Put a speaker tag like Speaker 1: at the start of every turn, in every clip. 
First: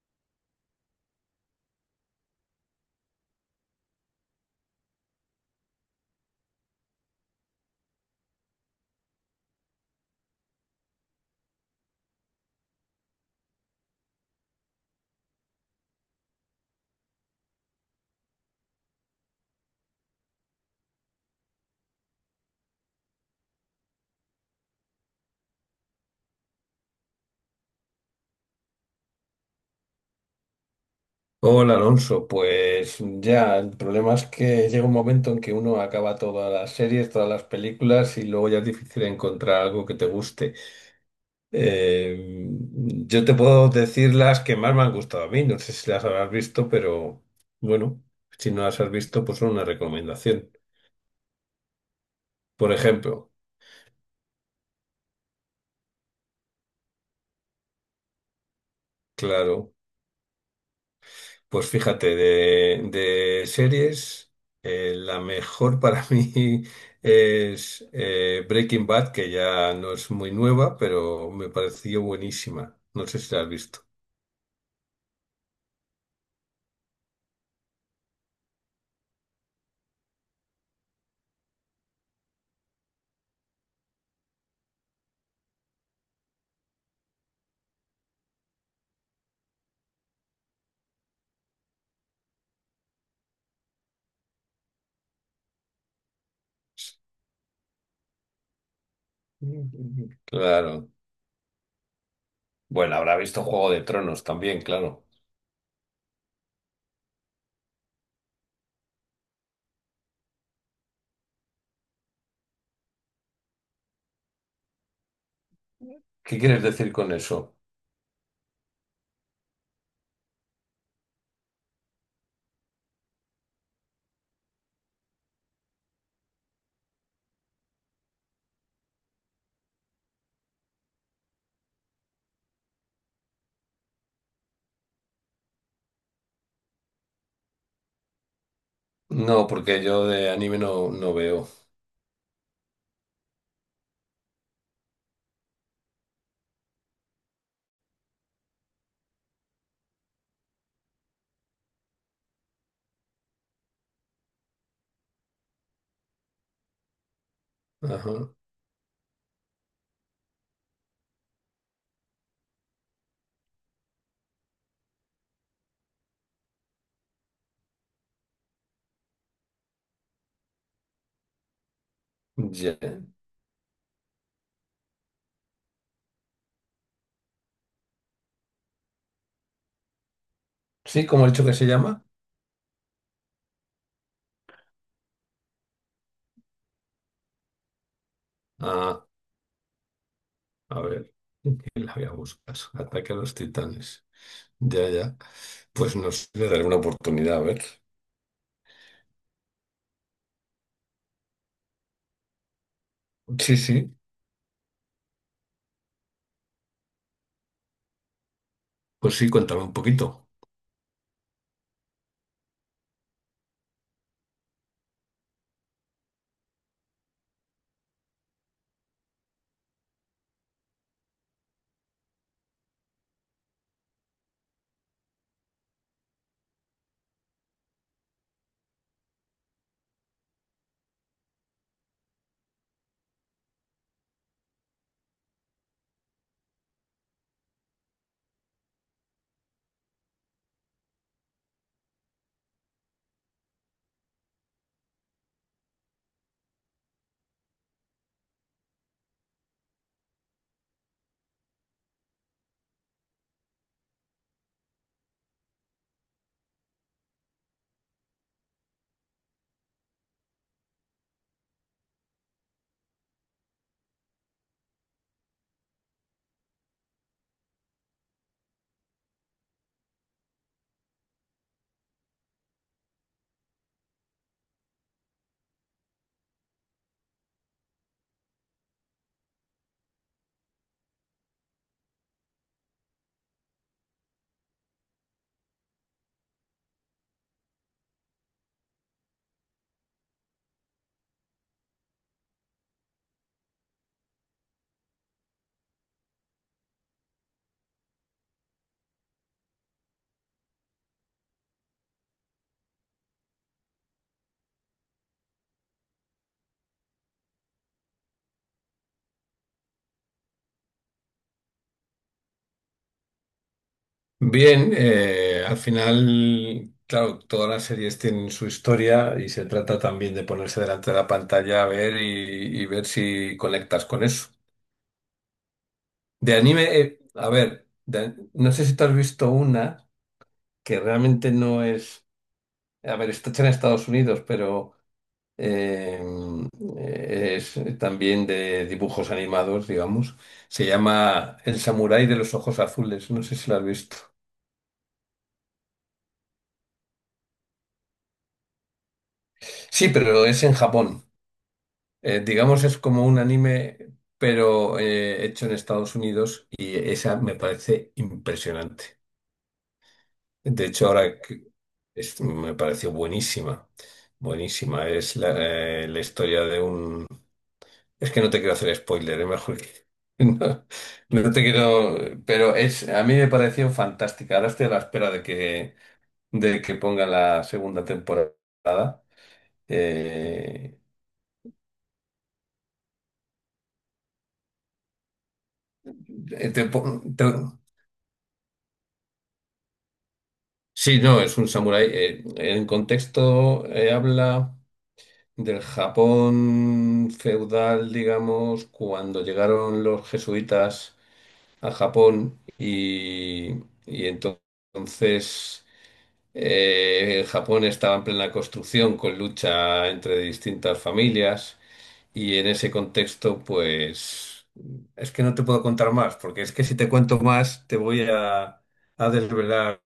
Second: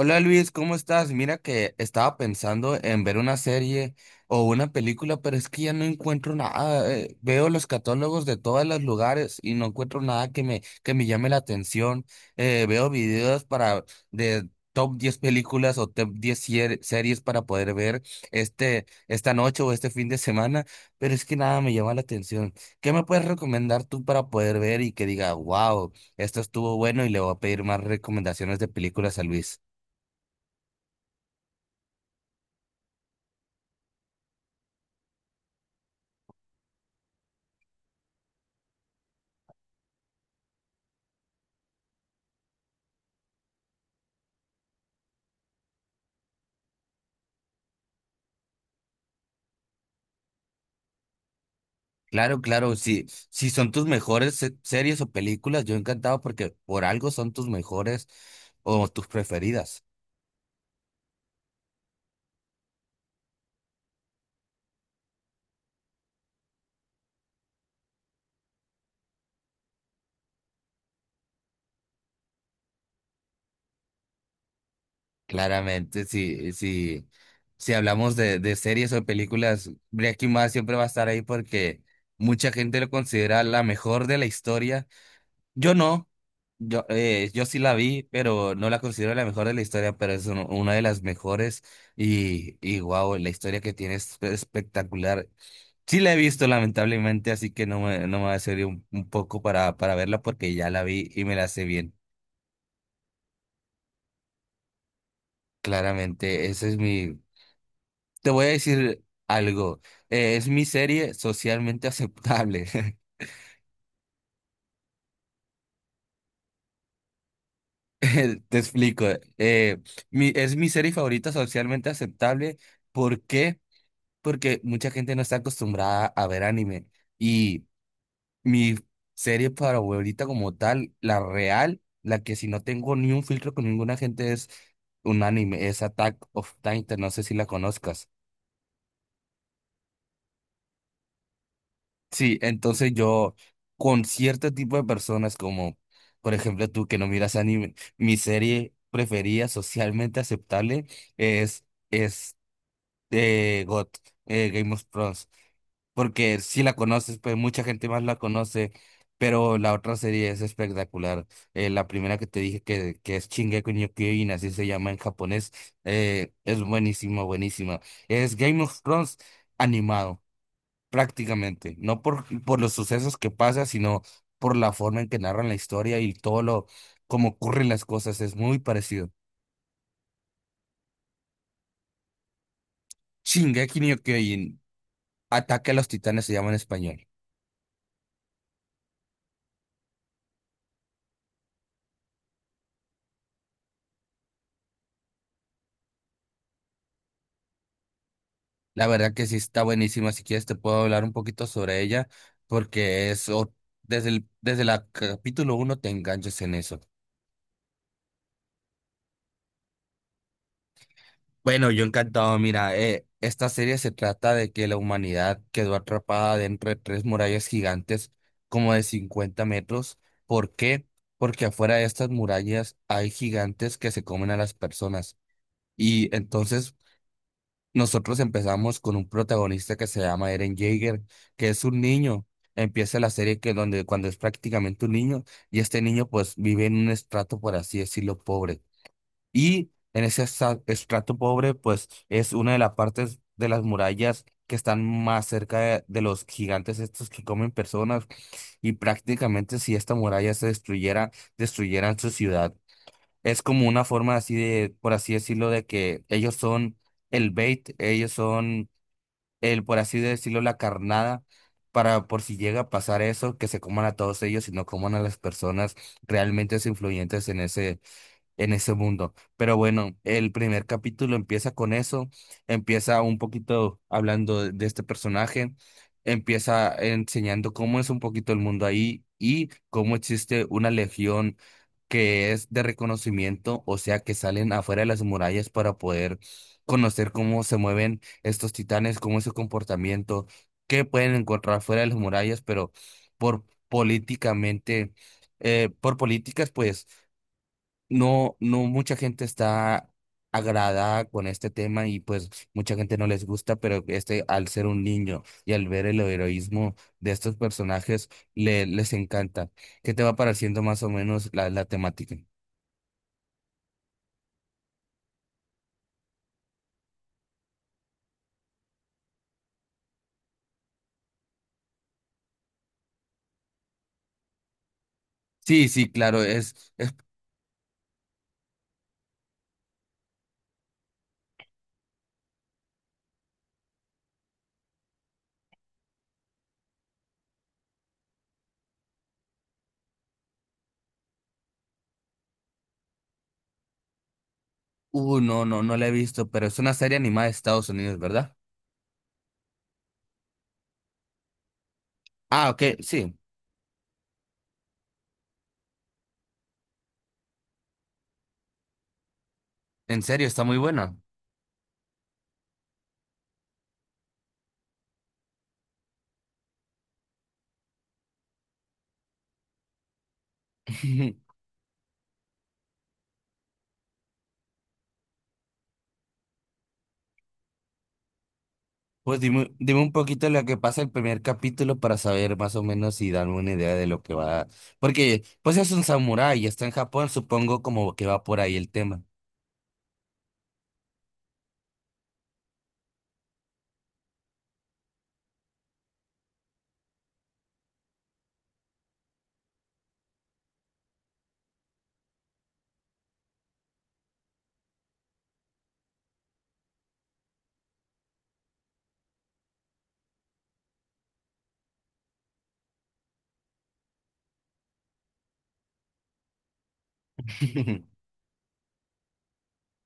Speaker 1: Hola Luis, ¿cómo estás? Mira que estaba pensando en ver una serie o una película, pero es que ya no encuentro nada. Veo los catálogos de todos los lugares y no encuentro nada que me llame la atención. Veo videos para de top 10 películas o top 10 series para poder ver esta noche o este fin de semana, pero es que nada me llama la atención. ¿Qué me puedes recomendar tú para poder ver y que diga, wow, esto estuvo bueno y le voy a pedir más recomendaciones de películas a Luis?
Speaker 2: Hola Alonso, pues ya, el problema es que llega un momento en que uno acaba todas las series, todas las películas y luego ya es difícil encontrar algo que te guste. Eh, yo te puedo decir las que más me han gustado a mí, no sé si las habrás visto, pero bueno, si no las has visto, pues son una recomendación.
Speaker 1: Claro,
Speaker 2: Por
Speaker 1: claro, si,
Speaker 2: ejemplo,
Speaker 1: si son tus mejores series o películas, yo encantado porque por algo son tus mejores o tus
Speaker 2: claro.
Speaker 1: preferidas.
Speaker 2: Pues fíjate, de series, la mejor para mí es Breaking Bad, que ya no es muy nueva, pero me pareció buenísima. No sé si la has visto.
Speaker 1: Claramente, si hablamos de series o películas, Breaking Bad siempre va a estar ahí porque mucha gente lo considera la mejor de la historia. Yo no, yo sí la vi, pero no la considero la mejor de la historia, pero es una de las mejores y wow, la historia que tiene es espectacular. Sí la he visto lamentablemente, así que no me va a servir un poco para
Speaker 2: Mm.
Speaker 1: verla porque ya la
Speaker 2: Claro.
Speaker 1: vi y me la sé bien.
Speaker 2: Bueno, habrá visto Juego de Tronos también, claro.
Speaker 1: Claramente, ese es mi... Te voy a decir algo. Es mi serie socialmente aceptable.
Speaker 2: ¿Qué quieres decir con eso?
Speaker 1: Te explico. eh, es mi serie favorita socialmente aceptable. ¿Por qué? Porque mucha gente no está acostumbrada a ver anime. Y mi serie para favorita como tal, la real, la que si no tengo ni un filtro con ninguna gente es un anime, es Attack of Titan, no sé si la conozcas.
Speaker 2: No, porque yo de anime no veo.
Speaker 1: Sí, entonces yo con cierto tipo de personas como, por ejemplo, tú que no miras anime, mi serie preferida socialmente aceptable es, es GOT, Game of Thrones. Porque si la conoces, pues mucha gente más
Speaker 2: Ajá.
Speaker 1: la conoce, pero la otra serie es espectacular. La primera que te dije que es Shingeki no Kyojin, así se llama en japonés, es buenísima, buenísima. Es Game of Thrones animado, prácticamente, no por los
Speaker 2: Ya.
Speaker 1: sucesos que pasa, sino por la forma en que narran la historia y todo lo, cómo ocurren las cosas, es muy parecido.
Speaker 2: Sí, ¿cómo he dicho que se llama?
Speaker 1: Shingeki no Kyojin, Ataque a los Titanes se llama en español.
Speaker 2: Ah, a ver. La voy a buscar. Ataque a los titanes. Ya, ya. Pues no sé, le daré una oportunidad, a ver.
Speaker 1: La verdad que sí está buenísima. Si quieres te puedo hablar un poquito sobre ella, porque eso,
Speaker 2: Sí, sí,
Speaker 1: desde el, desde la capítulo uno te enganchas en eso.
Speaker 2: pues sí, cuéntame un poquito.
Speaker 1: Bueno, yo encantado. Mira, esta serie se trata de que la humanidad quedó atrapada dentro de tres murallas gigantes, como de 50 metros. ¿Por qué? Porque afuera de estas murallas hay gigantes que se comen a las personas. Y entonces nosotros empezamos con un protagonista que se llama Eren Jaeger, que es un niño. Empieza la serie que donde cuando es prácticamente un niño y este niño pues vive en un estrato, por así decirlo, pobre. Y en ese estrato pobre pues es una de las partes de las murallas que están más cerca de los gigantes estos que comen personas y prácticamente si esta muralla se destruyera, destruyeran su ciudad. Es como una forma así de, por así decirlo, de que ellos son el bait, ellos son el, por así decirlo, la carnada para por si llega a pasar eso, que se coman a todos ellos y no coman a las personas realmente influyentes en ese mundo. Pero bueno, el primer capítulo empieza con eso, empieza un poquito hablando de este personaje, empieza enseñando cómo es un poquito el mundo ahí y cómo existe una legión que es de reconocimiento, o sea, que salen afuera de las murallas para poder conocer cómo se mueven estos titanes, cómo es su comportamiento, qué pueden encontrar fuera de las murallas, pero por políticamente, por políticas, pues no mucha gente está agradada con este tema y pues mucha gente no les gusta, pero este al ser un niño y al ver el heroísmo de estos personajes les encanta. ¿Qué te va pareciendo más o menos la temática?
Speaker 2: Bien, al final, claro, todas las series tienen su historia y se trata también de ponerse delante de la pantalla a ver y ver si conectas con eso.
Speaker 1: Sí, sí, claro,
Speaker 2: De anime,
Speaker 1: es,
Speaker 2: a ver, no sé si tú has visto una que realmente no es, a ver, está hecha en Estados Unidos, pero... em, es también de dibujos animados, digamos. Se llama El Samurái de los Ojos Azules, no sé si lo has visto.
Speaker 1: no, no, no la he visto, pero es una serie animada de Estados Unidos, ¿verdad?
Speaker 2: Sí, pero es en Japón.
Speaker 1: Ah, ok,
Speaker 2: Digamos, es como
Speaker 1: sí,
Speaker 2: un anime, pero hecho en Estados Unidos y esa me parece impresionante.
Speaker 1: en serio, está muy
Speaker 2: De hecho,
Speaker 1: buena.
Speaker 2: me pareció buenísima, buenísima. Es la, la historia de un... Es que no te quiero hacer spoiler, es mejor que... No, no te quiero... Pero es, a mí me pareció fantástica. Ahora estoy a la espera de que pongan la segunda temporada.
Speaker 1: Pues dime un poquito lo que
Speaker 2: Eh,
Speaker 1: pasa el primer capítulo para saber más o menos y darme una idea de lo que va. Porque pues es un samurái y
Speaker 2: eh, te
Speaker 1: está en
Speaker 2: po-
Speaker 1: Japón,
Speaker 2: te-
Speaker 1: supongo como que va por ahí el tema.
Speaker 2: Sí, no, es un samurái. En contexto, habla del Japón feudal, digamos, cuando llegaron los jesuitas a Japón y entonces... en Japón estaba en plena construcción con lucha entre distintas familias y en ese contexto, pues es que no te puedo contar más, porque es que si te cuento más te voy a desvelar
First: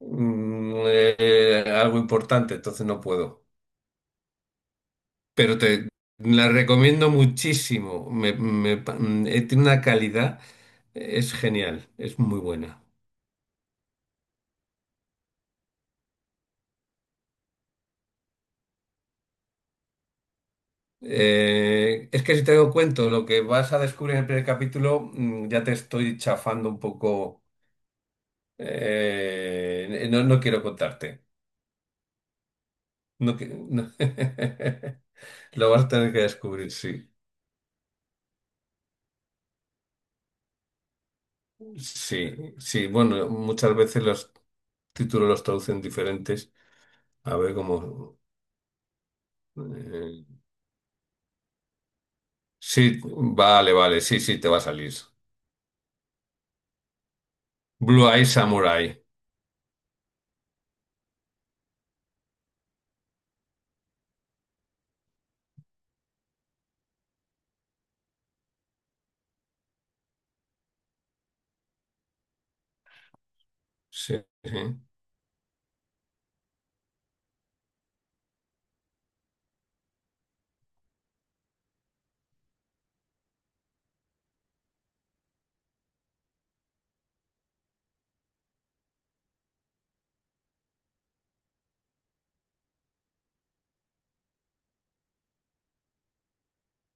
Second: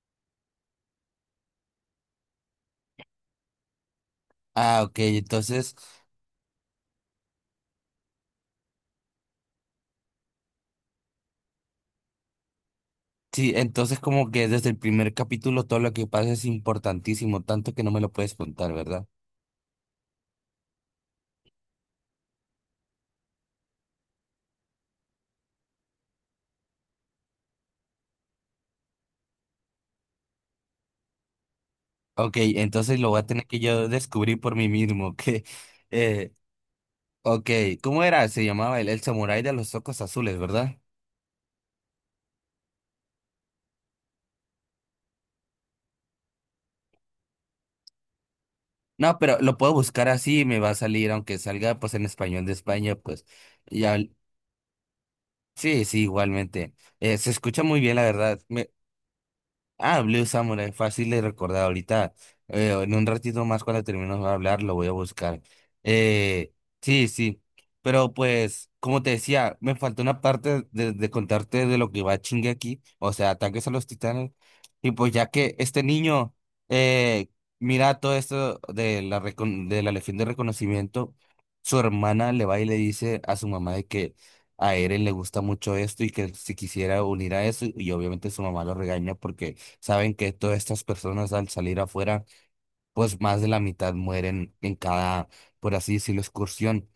Speaker 2: algo importante, entonces no puedo.
Speaker 1: Ah, ok,
Speaker 2: Pero
Speaker 1: entonces,
Speaker 2: te la recomiendo muchísimo, tiene una calidad, es genial, es muy buena.
Speaker 1: sí, entonces como que desde el primer capítulo todo lo que pasa es importantísimo, tanto que no me lo puedes contar, ¿verdad?
Speaker 2: Es que si te doy cuento lo que vas a descubrir en el primer capítulo, ya te estoy chafando un poco. No, no quiero contarte.
Speaker 1: Ok, entonces lo voy a
Speaker 2: No,
Speaker 1: tener que
Speaker 2: no.
Speaker 1: yo descubrir por mí mismo, que,
Speaker 2: Lo vas a tener que
Speaker 1: eh,
Speaker 2: descubrir, sí.
Speaker 1: ok, ¿cómo era? Se llamaba el samurái de los ojos azules, ¿verdad?
Speaker 2: Sí, sí. Bueno, muchas veces los títulos los traducen diferentes. A ver cómo.
Speaker 1: No, pero lo puedo buscar
Speaker 2: eh,
Speaker 1: así, me va a salir, aunque salga pues en español de España,
Speaker 2: sí,
Speaker 1: pues
Speaker 2: vale,
Speaker 1: ya,
Speaker 2: vale, sí, sí, te va a salir.
Speaker 1: sí, sí, igualmente. Se escucha muy bien, la
Speaker 2: Blue Eye
Speaker 1: verdad.
Speaker 2: Samurai.
Speaker 1: Ah, Blue Samurai, fácil de recordar ahorita. En un ratito más cuando terminemos de hablar lo voy a buscar. Eh, sí, sí. Pero pues, como te decía, me faltó una parte de contarte de lo que va chingue aquí, o sea, ataques a los
Speaker 2: Sí,
Speaker 1: titanes.
Speaker 2: sí.
Speaker 1: Y pues ya que este niño eh, mira todo esto de la Legión de Reconocimiento, su hermana le va y le dice a su mamá de que a Eren le gusta mucho esto y que si quisiera unir a eso, y obviamente su mamá lo regaña porque saben que todas estas personas al salir afuera, pues más de la mitad mueren en cada, por así decirlo, excursión.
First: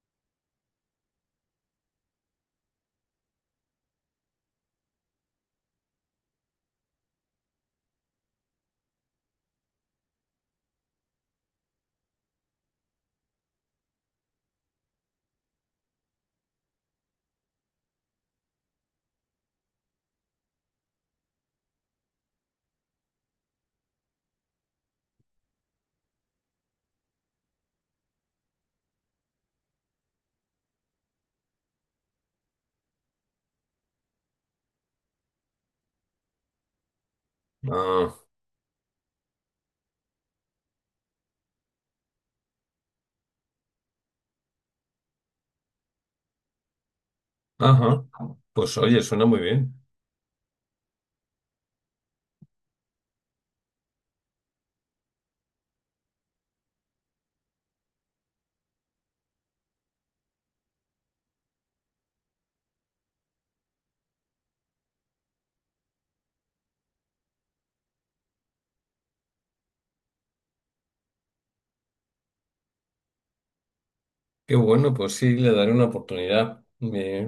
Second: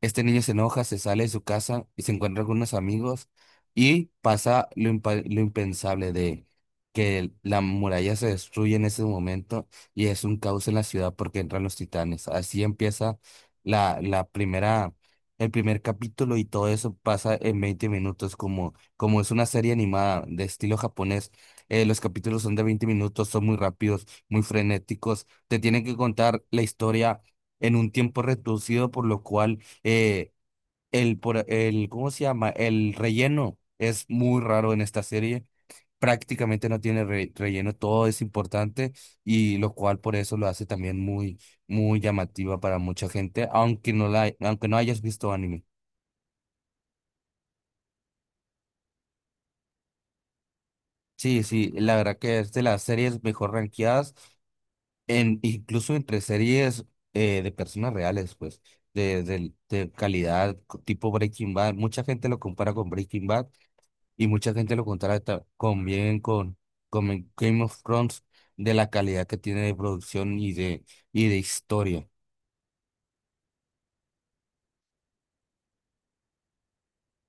Speaker 1: Este niño se enoja, se sale de su casa y se encuentra con unos amigos y pasa lo impensable de que la muralla se destruye en ese momento y es un caos en la ciudad porque entran los titanes. Así empieza la, la primera, el primer capítulo y todo eso pasa en 20 minutos como es una serie animada de estilo japonés. Los capítulos son de 20 minutos, son muy rápidos, muy frenéticos. Te tienen que contar la historia en un tiempo reducido, por lo cual eh, ¿cómo se llama? El relleno es muy raro en esta serie. Prácticamente no tiene relleno, todo
Speaker 2: Ah,
Speaker 1: es importante y lo cual por eso lo hace también muy, muy llamativa para mucha gente, aunque no hayas visto anime.
Speaker 2: ajá. Pues oye, suena muy bien.
Speaker 1: Sí, sí, la verdad que es de las series mejor rankeadas, incluso entre series de personas reales, pues, de calidad, tipo Breaking Bad. Mucha gente lo compara con Breaking Bad y mucha gente lo contrata con bien con Game of Thrones de la calidad que tiene de producción y de historia.
Speaker 2: Qué bueno, pues sí, le daré una oportunidad.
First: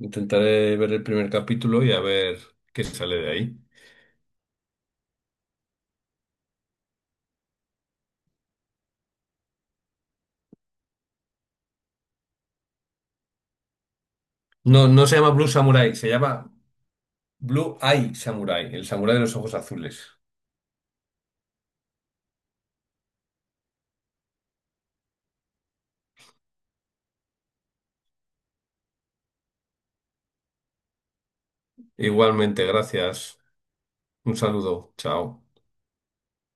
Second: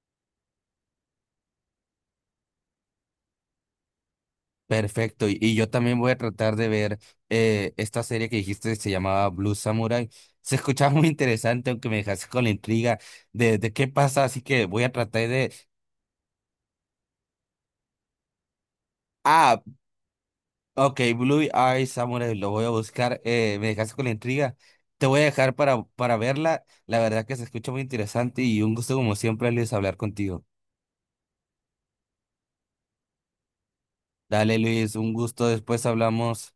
Speaker 2: Intentaré ver el primer capítulo y a ver qué sale de ahí.
Speaker 1: Perfecto. Y yo también voy a tratar de ver esta serie que dijiste se llamaba Blue Samurai. Se escuchaba muy interesante, aunque me dejaste con la intriga de qué pasa, así que voy
Speaker 2: No,
Speaker 1: a
Speaker 2: no se
Speaker 1: tratar
Speaker 2: llama Blue
Speaker 1: de...
Speaker 2: Samurai, se llama Blue Eye Samurai, el samurái de los ojos
Speaker 1: Ah,
Speaker 2: azules.
Speaker 1: ok, Blue Eye Samurai, lo voy a buscar. Me dejaste con la intriga. Te voy a dejar para verla. La verdad que se escucha muy interesante y un gusto como siempre, Luis, hablar contigo.
Speaker 2: Igualmente, gracias. Un
Speaker 1: Dale
Speaker 2: saludo,
Speaker 1: Luis, un
Speaker 2: chao.
Speaker 1: gusto. Después hablamos.